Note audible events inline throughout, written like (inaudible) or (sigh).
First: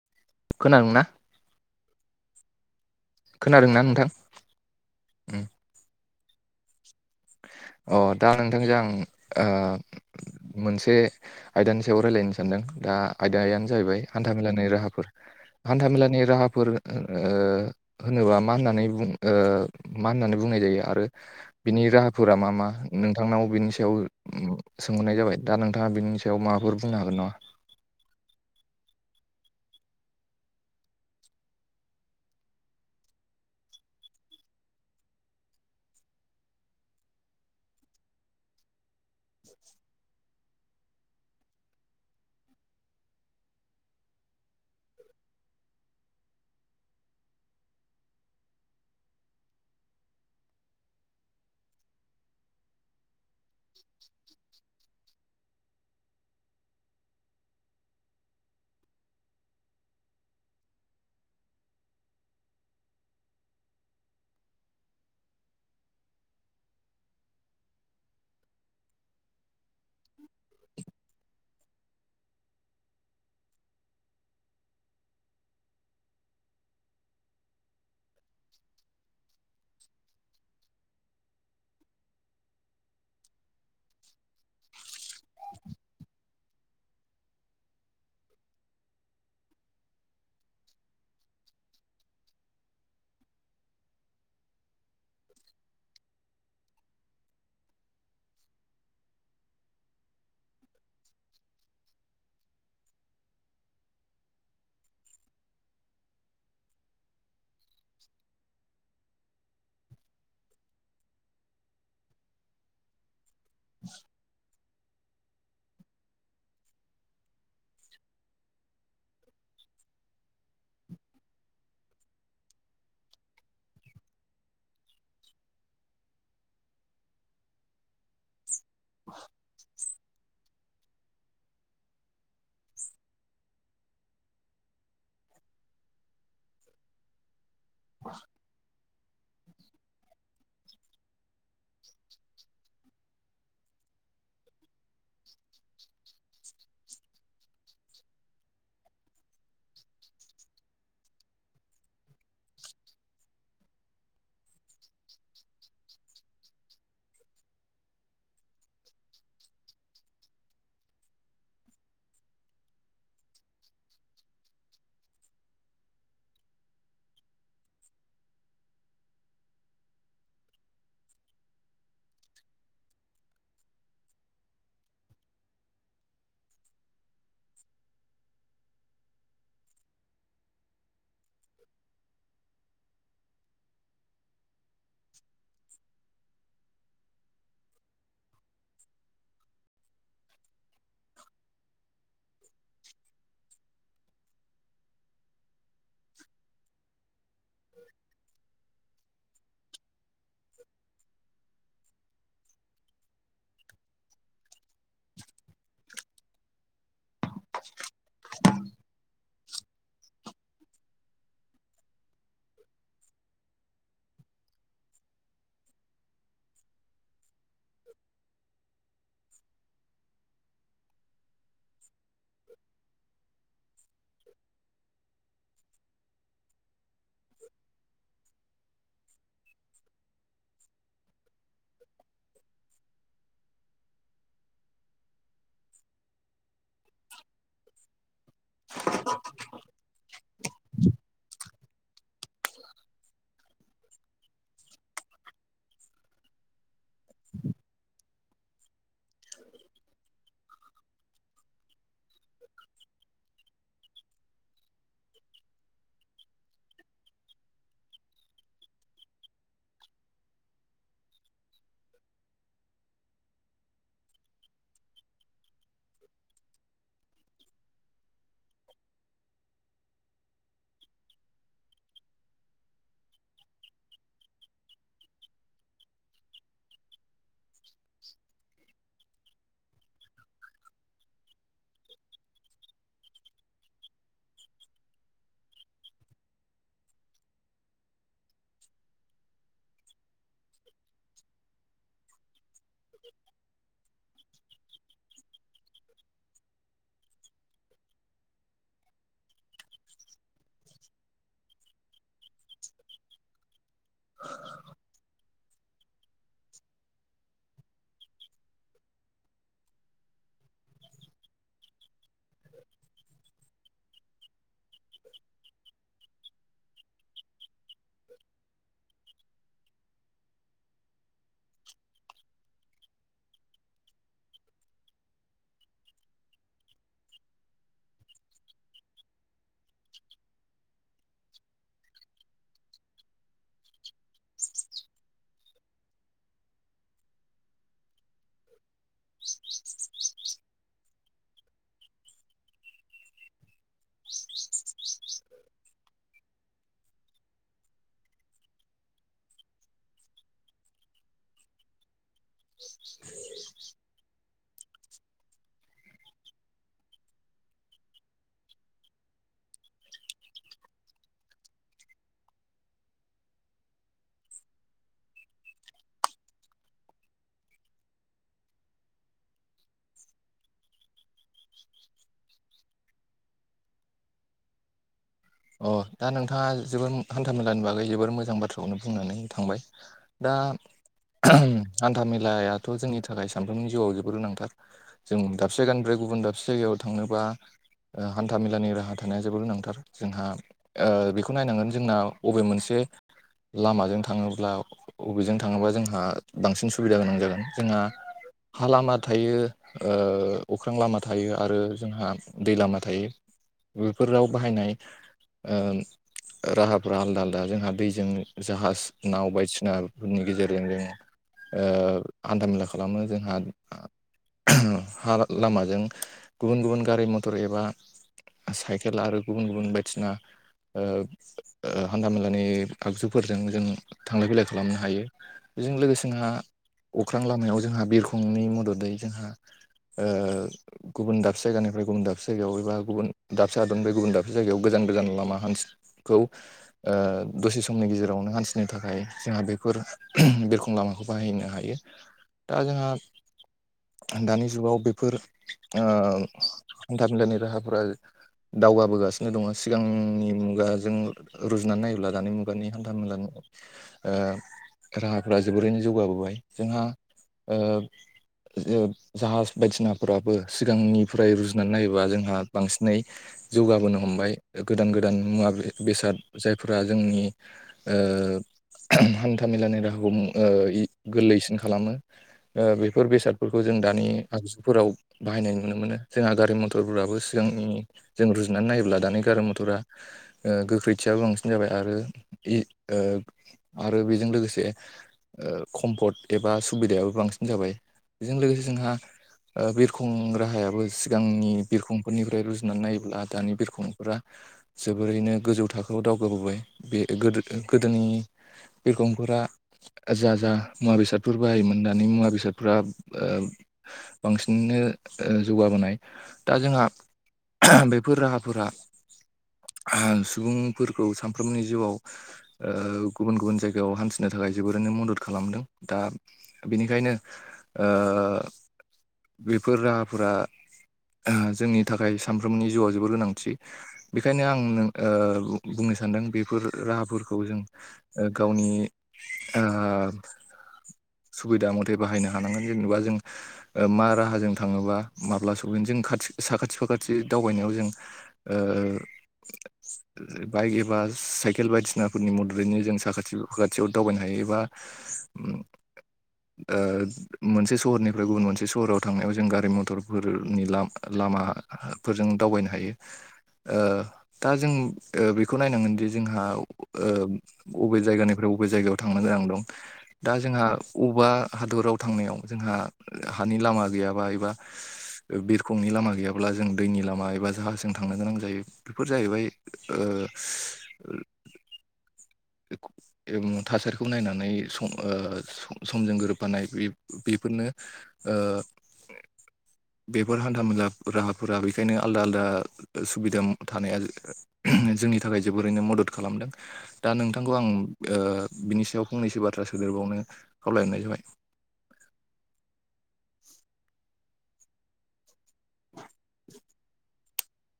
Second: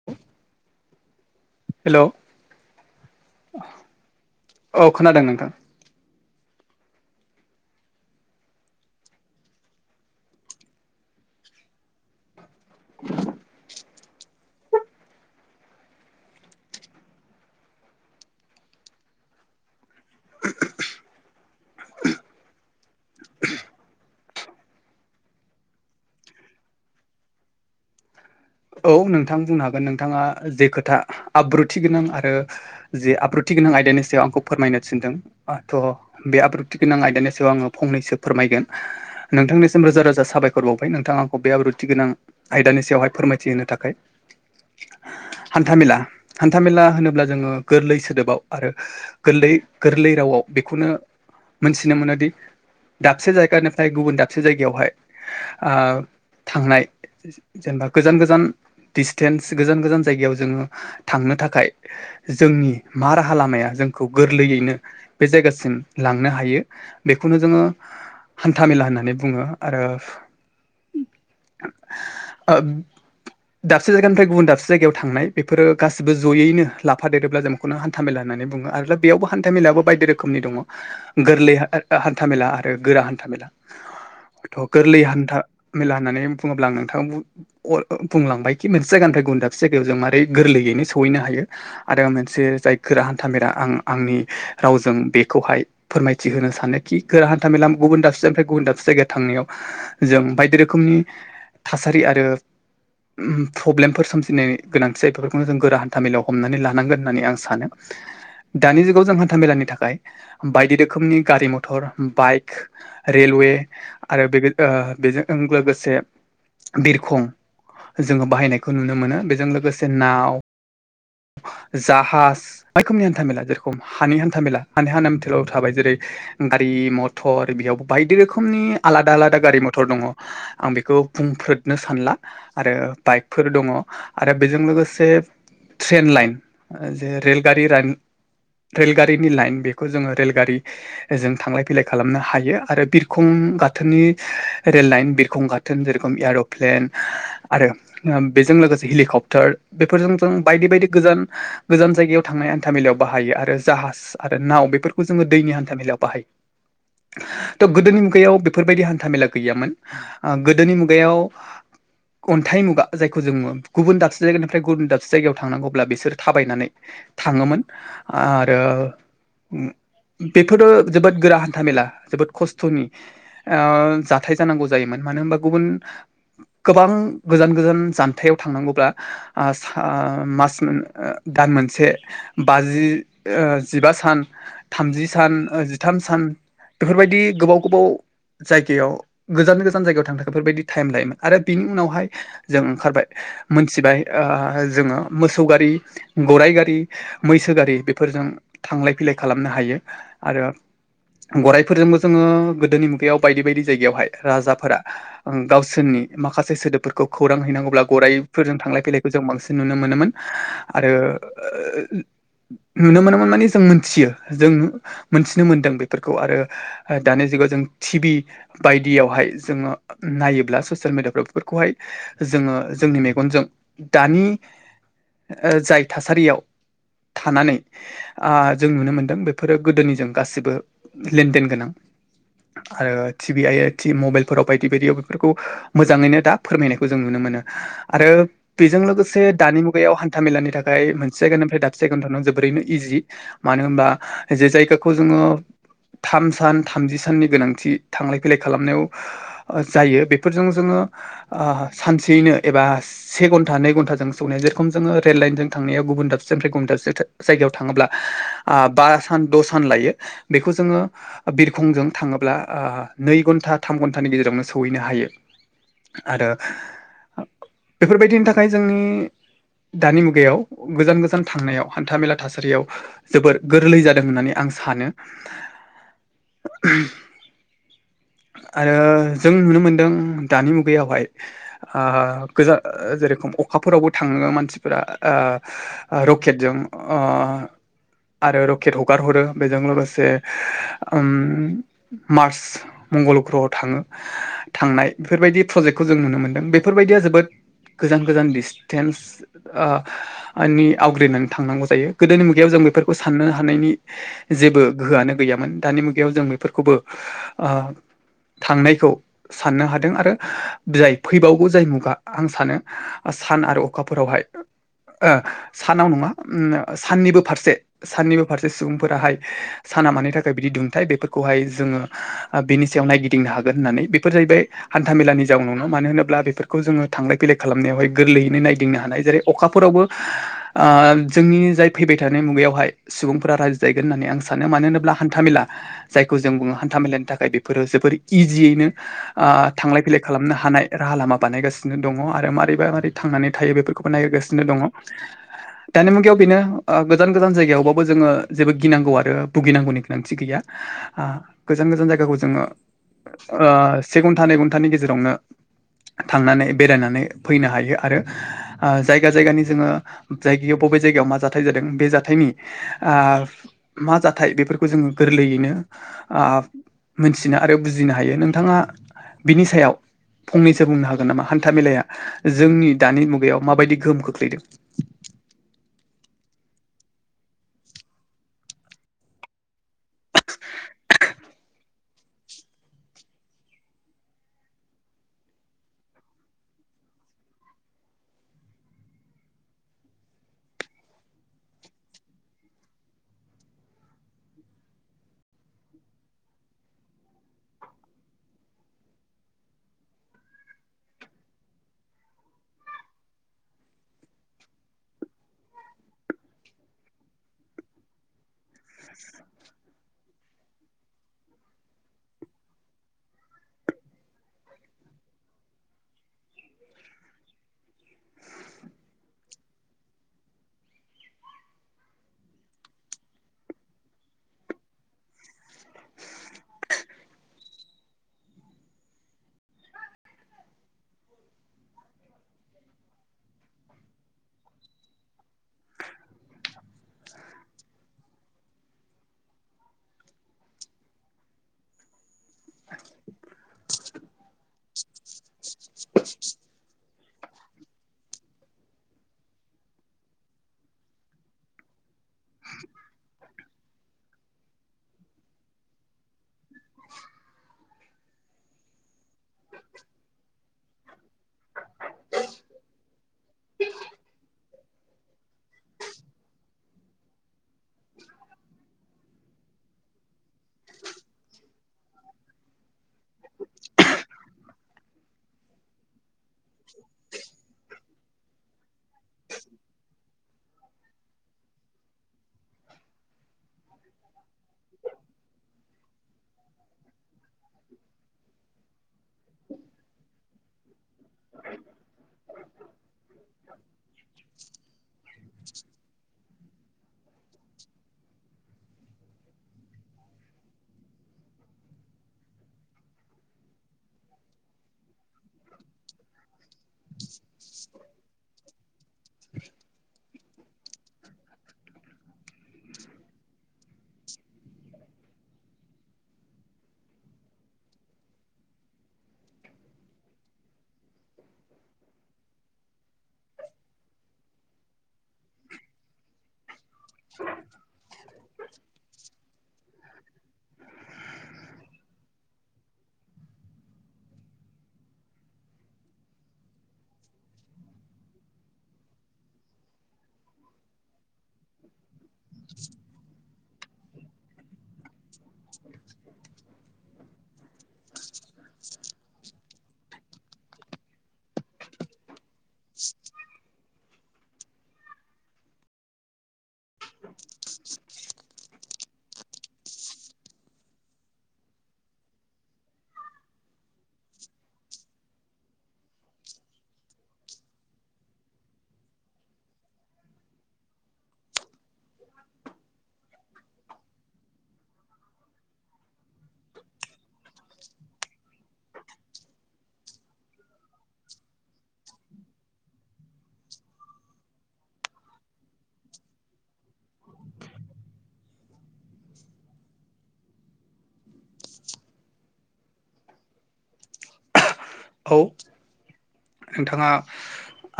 (inaudible) दंना हेल' खोनादों ना नोंथां? औ खोनादों नोंथां अ दा नोंथांजों ओ मोनसे आयदानि सायाव रायजलायनो सानदों दा आयदायानो जाहैबाय हान्था मेलानि राहाफोर। हान्थामेलानि राहाफोर ओ होनोबा मा होननानै बुं ओ मा होननानै बुंनाय जायो आरो बिनि राहा फोरा मा-मा नोंथांनाव बिनि सायाव सोंहरनाय जाबाय दा नोंथाङा बेनि सायाव माबाफोर बुंनो हागोन नामा? औ नोंथां बुंनो हागोन नोंथाङा जे खोथा आब्रुथि गोनां आरो जे आब्रुथि गोनां आयदानि सायाव आंखौ फोरमायनो थिनदों बाथ' बे आब्रुथि गोनां आयदानि सायाव आङो फंनैसो फोरमायगोन। नोंथांनिसिम रोजा-रोजा साबायखर बावबाय नोंथां आंखौ बे आब्रुथि गोनां आयदानि सायावहाय फोरमाय थि होनो थाखाय हान्थामेला-हान्थामेला होनोब्ला जोङो गोरलै सोदोबाव आरो गोरलै-गोरलै रावआव बेखौनो मोनथिनो मोनोदि दाबसे जायगानिफ्राय गुबुन दाबसे जायगायावहाय ओ थांनाय जेनेबा गोजान-गोजान डिसटेन्स गोजान-गोजान जायगायाव जोङो थांनो थाखाय जोंनि मा राहा लामाया जोंखौ गोरलैयैनो बे जायगासिम लांनो हायो बेखौनो जोङो हान्था मेला होननानै बुङो आरो ओ दाबसे जायगानिफ्राय गुबुन दाबसे जायगायाव थांनाय बेफोरो गासिबो जयैनो लाफा देरोब्ला जों बेखौनो हान्थ मेला होननानै बुङो आरो द बेयावबो हान्था मेायआो बायदि रोखोमनि दङ गोरलै हान्थाामेला आरो गोरा हान्थाामेला थ' गोरलै हान्था मेला होननानै बुङोब्ला नोंथाङा बु (unintelligible) बुंलांबायखि मोनसे जायगानिफ्राय गुबुन दाबसे जायगायाव जों मारै गोरलैयैनो सहैनो हायो आरो मोनसे जाय गोरा हान्था मेरला आं आंनि रावजों बेखौहाय फोरमायथि होनो सानोखि गोरा हान्था मेला गुबुन दाबसेनिफ्राय गुबुन दाबसे जायगायाव थांनायाव जों बायदि रोखोमनि थासारि आरो उ प्रब्लेमफोर सोमजिनो गोनांथि जायो बेफोरखौनो जों गोरा हान्था मेेलायाव हमनानै लानांगोन होननानै आं सानो। दानि जुगाव जों हा न्था मेलानि थाखाय बायदि रोखोमनि गारि मथर बाइक रेलवे आरो बे बेजों लोगोसे बिरखं जोङो बाहायनायखौ नुनो मोनो बेजों लोगोसे नाव जाहाज रायखमनि हान्था मेला जेरखम हानि हान्था मेला हानि हानामथेलाव थाबाय जेरै गारि मथर बेयावबो बायदि रोखोमनि आलादा आलादा गारि मथर दङ आं बेखौ बुंफ्रोदनो सानला आरो बाइकफोर दङ आरो बेजों लोगोसे ट्रेन लाइन जे रेल गारि रानिं रेलगारिनि लाइन बेखौ जोङो रेलगारि जों थांलाय फैलाय खालामनो हायो आरो बिरखं गाथोननि रेल‌ लाइन बिरखं गाथो दोन‌ जे रेखमनि आदब आरो बेजों लोगोसे हेलिकप्टार बेफोरजों जों बायदि बायदि गोजान गोजान जायगायाव थांनाय हान्था‌ मेेलायाव बाहायो आरो जाहाज आरो नाव बेफोरखौ जोङो दैनि हान्था मेलायाव बाहायो थ' गोदोनि मुगायाव बेफोरबायदि हान्था मेला गैयामोन गोदोनि मुगायाव अन्थाइ मुगा जायखौ जोङो गुबुन दाबसे जायगानिफ्राय गुबुन दाबसे जायगायाव थांनांगौब्ला बिसोरो थाबायनानै थाङोमोन आरो बेफोरो जोबोद गोरा हान्था मेला जोबोद खस्थ'नि जाथाय जानांगौ जायोमोन मानो होनबा गुबुन गोबां गोजान गोजान जानथायाव थांनांगौब्ला आ सा मास मोन दान मोनसे बाजि जिबा सान थामजि सान थाम सान बेफोरबायदि गोबाव गोबाव जायगायाव गोजान गोजान जायगायाव थांनो थाखाय बेफोरबायदि टाइम लायोमोन आरो बिनि उनावहाय जों ओंखारबाय मोनथिबाय जोङो मोसौ गारि गराइ गारि मैसो गारि बेफोरजों थांलाय फैलाय खालामनो हायो आरो गराइफोरजोंबो जोङो गोदोनि मुगायाव बायदि बायदि जायगायावहाय राजाफोरा गावसोरनि माखासे सोदोबफोरखौ खौरां हैनांगौब्ला गराइफोरजों थांलाय फैलायखौ जों बांसिन नुनो मोनोमोन आरो ओ नुनो मोनोमोन माने जों मोनथियो जों मोनथिनो मोनदों बेफोरखौ आरो दानि जुगाव जों टिबि बायदियावहाय जोङो नायोब्ला ससियेल मिडियाफ्राव बेफोरखौहाय जोङो जोंनि मेगन बिबनजों दानि जाय थासारियाव थानानै आ जों नुनो मोनदों बेफोरो गोदोनिजों गासिबो लेनदेन गोनां आरो टिभि ओइ मबाइलफोराव बायदि बायदियाव बेफोरखौ मोजाङैनो दा फोरमायनायखौ जों नुनो मोनो आरो बेजों लोगोसे दानि मुगायाव हान्था मेलानि थाखाय मोनसे जायगानिफ्राय दा जायगायावनो थानानै जोबोरैनो इजि मानो होनबा जे जायगाखौ जोङो थाम सान थामजि साननि गोनांथि थांलाय फैलाय खालामनायाव जायो बेफोरजों जोङो सानसेयैनो एबा से घन्टा नै घन्टाजों समायाव जे रखम जो रेल लाइनजों थांनायाव गुबुन दाबसे जायगायाव जायगायाव थाङोब्ला बा सान द' सान लायो बेखौ जोङो बिरखंजों थाङोब्ला नै घन्टा थाम घन्टानि गेजेरावनो सौहैनो हायो आरो बेफोरबायदिनि थाखाय जोंनि दानि मुगायाव गोजान गोजान थांनायाव हान्था मेला थासारियाव जोबोर गोरलै जादों होननानै आं सानो आरो जों नुनो मोनदों दानि मुगायावहाय गोजान जेरखम अखाफोरावबो थाङो मानसिफोरा रखेतजों अ आरो रकेट हगार हरो बेजों लोगोसे मार्च मंगल ग्रहआव थाङो थांनाय बेफोरबायदि प्रजेक्टखौ जों नुनो मोन्दों बेफोरबायदिया जोबोद गोजान गोजान डिसटेन्स ओ नि आवग्रिनानै थांनांगौ जायो गोदोनि मुगायाव जों बेफोरखौ साननो हानायनि जेबो गोहोआनो गैयामोन दानि मुगायाव जों बेफोरखौबो ओ थांनायखौ साननो हादों आरो जाय फैबावबो जाय मुगा आं सानो सान आरो अखाफोरावहाय सानाव नङा साननिबो फारसे साननिबो फारसे सुबुंफोराहाय साना मानि थाखाय बिदि दुंथ बेफोरखौहाय जोङो बेनि सायाव नायगिदिंनो हागोन होननानै बेफोर जाहैबाय हान्था मेलानि जाउन नङा मानो होनोब्ला बेफोरखौ जोङो थांलाय फैलाय खालामनायावहाय गोरलैयैनो नायदिंनो हानाय जायो अखाफोरावबो ओ जोंनि जाय फैबाय थानाय मुगायावहाय सुबुंफोरा रायजो जाहैगोन होननानै आं सानो मानो होनोब्ला हान्थामेला जायखौ जों बुङो हान्था मेलानि थाखाय बेफोरो जोबोर इजियैनो ओ थांलाय फैलाय खालामनो हानाय राहा लामा बानायगासिनो दङ आरो मारोरैबा मारोरै थांनानै थायो बेफोरखौबो नायगिरगासिनो दङ। (inaudible) (inaudible) दानि मुगायाव बेनो गोजान गोजान जायगायावबाबो जोङो जेबो गिनांगौ आरो भुगिनांगौनि गोनांथि गैया ओ गोजान गोजान जायगाखौ जोङो ओ से घन्टा नै घन्टानि गेजेरावनो थांनानै बेरायनानै फैनो हायो आरो जायगा जायगानि जोङो जायगायाव बबे जायगायाव मा जाथाय जादों बे जाथायनि आ मा जाथाय बेफोरखौ जोङो गोरलैयैनो आ मोनथिनो आरो बुजिनो हायो। नोंथाङा बिनि सायाव फंनैसो बुंनो हागोन नामा हान्था मेलाया जोंनि दानि मुगायाव माबायदि गोहोम खोख्लैदों? अ दा नोंथाङा जोबोर हान्था मेलानि बागै जोबोर मोजां बाथ्राखौनो बुंनानै थांबाय। दा हान्थाामेेलायाथ' जोंनि थाखाय सानफ्रोमनि जिउआव जोबोद गोनांथार। जों दाबसे जायगानिफ्राय गुबुन दाबसे जायगायाव थांनोबा - हान्थामेलानि राहा थानाया जोबोर गोनांथार जोंहा ओ बेखौ नायनांगोन जोंना बबे मोनसे लामाजों थाङोब्ला अबेजों थाङोबा जोंहा बांसिन सुबिदा गोनां जागोन जोंहा हा लामा थायो ओ अख्रां लामा थायो आरो जोंहा दै लामा थायो। बेफोर राव बाहायनाय ओ राहाफ आलदा आलदा जोंहा दैजों जाहाज, नाव बायदिसिनाफोरनि गेजेरजों जों ओ हान्थामेला खालामो जोंहा हा लामाजों गुबुन गुबुन गारि मथर एबा साइकेल आरो गुबुन गुबुन बायदिना ओ हान्था मेलानि आगजुफोरजों जों थांलाय फैलाय खालामनो हायो। बेजों लोगोसे जोंहा अख्रां लामायाव जोंहा बिरखंनि मददै जोंहा ओ गुबुन दाबसे जायगानिफ्राय गुबुन दाबसे जायगायाव एबा गुबुन दाबसे हादरनिफ्राय गुबुन दाबसे जायगायाव गोजान गोजान लामा हान्थिनाय खौ ओ दसे समनि गेजेरावनो हान्थिनो थाखाय जोंहा बेफोर बिरखं लामाखौ बाहायनो हायो दा जोंहा दानि जुगाव बेफोर ओ हान्था मेलानि राहाफोरा दावगाबोगासिनो दङ सिगांनि मुगाजों रुजुनानै नायोब्ला दानि मुगानि हान्था मेला ओ राहाफोरा जोबोरैनो जौगाबोबाय जोंहा ओ (unintelligible) जाहाज बायदिसिनाफोराबो सिगांनिफ्राय रुजुनानै नायोबा जोंहा बांसिनै जौगाबोनो हमबाय गोदान गोदान मुवा बेसाद जायफोरा जोंनि ओ हान्था मेलानि राहाखौ ओ गोरलैसिन खालामो। ओ बेफोर बेसादफोरखौ जों दानि आगजुफोराव बाहायनाय नुनो मोनो। जोंहा गारि मथरफोराबो सिगांनि जों रुजुनानै नायो ब्ला दानि गारि मथरा ओ गोख्रैथियाबो बांसिन जाबाय आरो यि ओ आरो बेजों लोगोसे ओ कम्फर्ट एबा सुबिदायाबो बांसिन जाबाय बेजों लोगोसे जोंहा ओ बिरखं राहायाबो सिगांनि बिरखंफोरनिफ्राय रुजुनानै नायोब्ला दानि बिरख बिरखंफोरा जोबोरैनो गोजौ थाखोआव दावगाबोबाय बे गोदो गोदोनि बिरखंफोरा जा जा मुवा बेसादफोर बाहायोमोन दानि मुवा बेसादफोरा ओ बांसिननो ओ जौगाबोनाय दा जोंहा बेफोर राहा फोर सुबुंफोरखौ सानफ्रोमनि जिउआव ओ गुबुन गुबुन जायगायाव हान्थिनो थाखाय जोबोरैनो मदद खालामदों दा बिनिखायनो ओ बेफोर राहाफोरा जोंनि थाखाय सानफ्रोमनि जिउआव जोबोर गोनां। थि बेखायनो आं ओ बुंनो सानदों बेफोर राहाफोरखौ जों ओ गावनि ओ सुबिदा मथे बाहायनो हानांगोन जेनेबा जों ओ मा राहाजों थाङोबा माब्ला सफैनो जों खाथि साखाथि फाखाथि दावबायनायाव जों ओ बाइक एबा साइकेल बायदिसिनाफोरनि मददैनो जों साखाथि फाखाथियाव दावबायनो हायो एबा (inaudible) ओ मोनसे सहरनिफ्राय गुबुन मोनसे सहराव थांनायाव जों गारि मथरफोरनि ला-लामा फोरजों दावबायनो हायो ओ दा जों ओ बेखौ नायनांगोनदि जोंहा ओ अबे जायगानिफ्राय अबे जायगायाव थांनो गोनां दं दा जोंहा बबेबा हादराव थांनायाव जोंहा हानि लामा गैयाबा एबा ओ बिरखंनि लामा गैयाब्ला जों दैनि लामा एबा जाहज जों थांनो गोनां जायो बेफोर जाहैबाय ओ (inaudible) ओं थासारिखौ नायनानै सम ओ स-समजों गोरोबफानाय बे-बेफोरनो ओ बेफोर हान्थ मेला राहाफोरा बेखायनो आलदा आलदा सुबिदा थानाया जोंनि थाखाय जोबोरैनो मदद खालामदों दा नोंथांखौ आं बिनि सायाव फंनैसो बाथ्रा सोदेरबावनो खावलायहरनाय जाबाय औ नोंथाङा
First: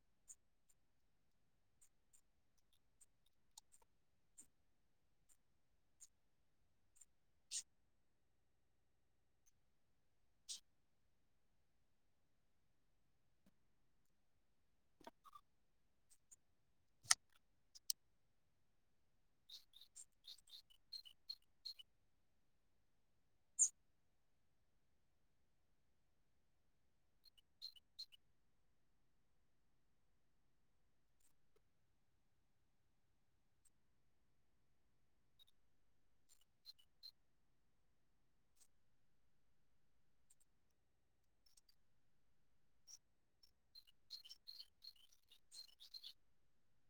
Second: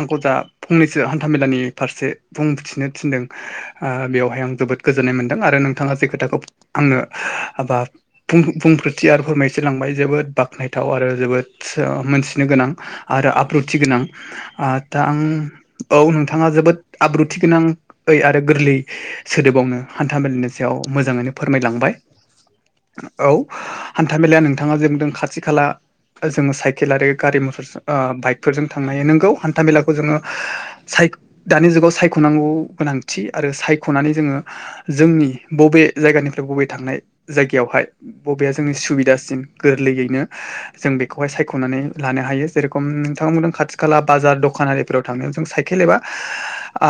आंखौ दा फंनैसो हान्थामेलानि फारसे बुंथिनो थिनदों ओ बेवहाय आं जोबोद गोजोननाय मोनदों आरो नोंथाङा जे खोथाखौ आंनो हाबा बुं-बुंफोरथि आरो फोरमायथिलांबाय जोबोद बाख्नायथाव आरो जोबोद ओ मोनथिनो गोनां आरो आब्रुथि गोनां आ दाआं औ नोंथाङा जोबोद आब्रुथि गोनां ओय आरो गोरलै सोदोबावनो हान्थ मेलालिनि सायाव मोजाङैनो फोरमायलांबाय औ हान्थामेलाया नोंथाङा जोंदों खाथि खाला ओ जोङो साइकेल आरो गारि मटर ओ बाइकफोरजों थांनो हायो नोंगौ हान्था मेलाखौ जोङो साइक दानि जुगाव सायख'नांगौ गोनांथि आरो सायख'नानै जोङो जोंनि बबे जायगानिफ्राय बबे थांनाय जायगायावहाय बबेया जोंनि सुबिदासिन गोरलैयैनो जों बेखौहाय सायख'नानै लानो हायो जेरेखम नोंथां बुंदों खाथि खाला बाजार दखानारि फोराव थांनायाव जों साइकेल एबा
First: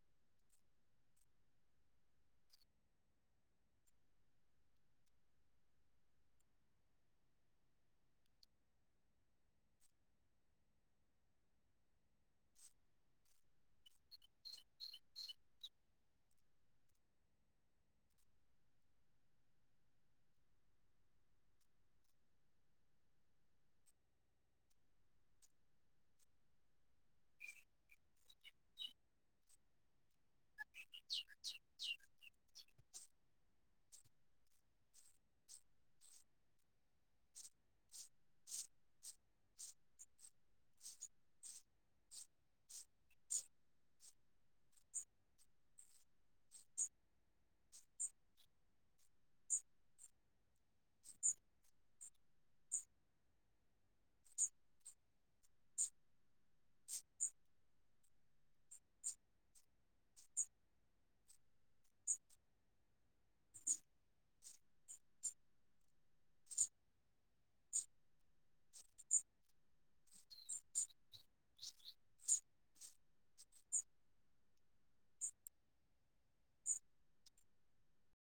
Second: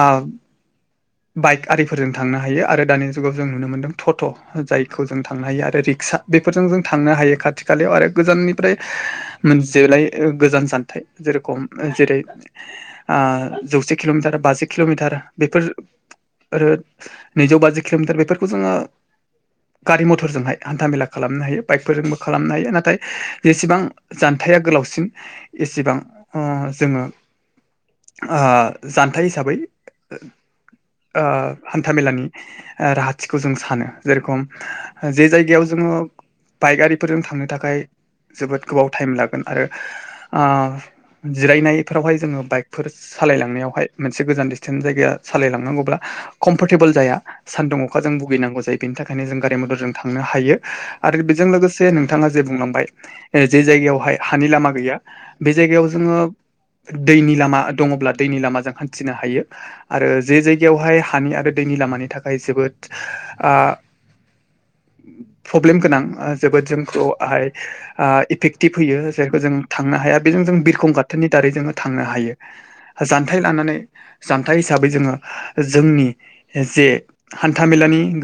ओ (inaudible) बाइक आरिफोरजों थांनो हायो आरो दानि जुगाव जों नुनो मोनदों टट' जायखौ जों थांनो हायो आरो रिक्सा बेफोरजों जों थांनो हायो खाथि खालायाव आरो गोजाननि फ्राय मोनसेलाय गोजान जानथायाइ जेरखम जेरै ओ जौसे किल'मिटार बाजि किल'मिटार बेफोर आरो नैजौ बाजि किल'मिटार बेफोरखौ जोङो गारि मथरजोंहाय हान्था मेला खालामनो हायो बाइकफोरजोंबो खालामनो हायो नाथाय जेसेबां जानथाया गोलावसिन एसेबां ओं जोङो ओ जान्थाइ हिसाबै ओ हान्था मेलानि ओ राहाथिखौ जों सानो जेरेखम जे जायगायाव जोङो बाइक आरिफोरजों थांनो थाखाय जोबोद गोबाव टाइम लागोन आरो ओ जिरायनायफोरावहाय जोङो बाइकफोर सालायलांनायावहाय मोनसे गोजान डिसटेन्स जायगाया सालायलांनांगौब्ला कम्फर्टेबोल जाया। सान्दुं अखाजों भुगिनांगौ जायो बेनि थाखायनो जों गारि मटरजों थांनो हायो आरो बेजों लोगोसे से नोंथाङा जे बुंलांबाय। ओ जे जायगायावहाय हानि लामा गैया बे जायगायाव जोङो दैनि लामा दङब्ला दैनि लामाजों हान्थिनो हायो। आरो जे जायगायावहाय हानि आरो दैनि लामानि थाखाय जोबोद ओ प्रब्लेम गोनां ओ जोबोद जोंखौ हाय ओ इफेक्टिभ होयो जायखौ जों थांनो हाया बेजों जों बिरखं गाथोनि दारै जोङो थांनो हायो। जानथाइ लानानै जान्था हिसाबै जोङो जोंनि जे हान्था मेलानि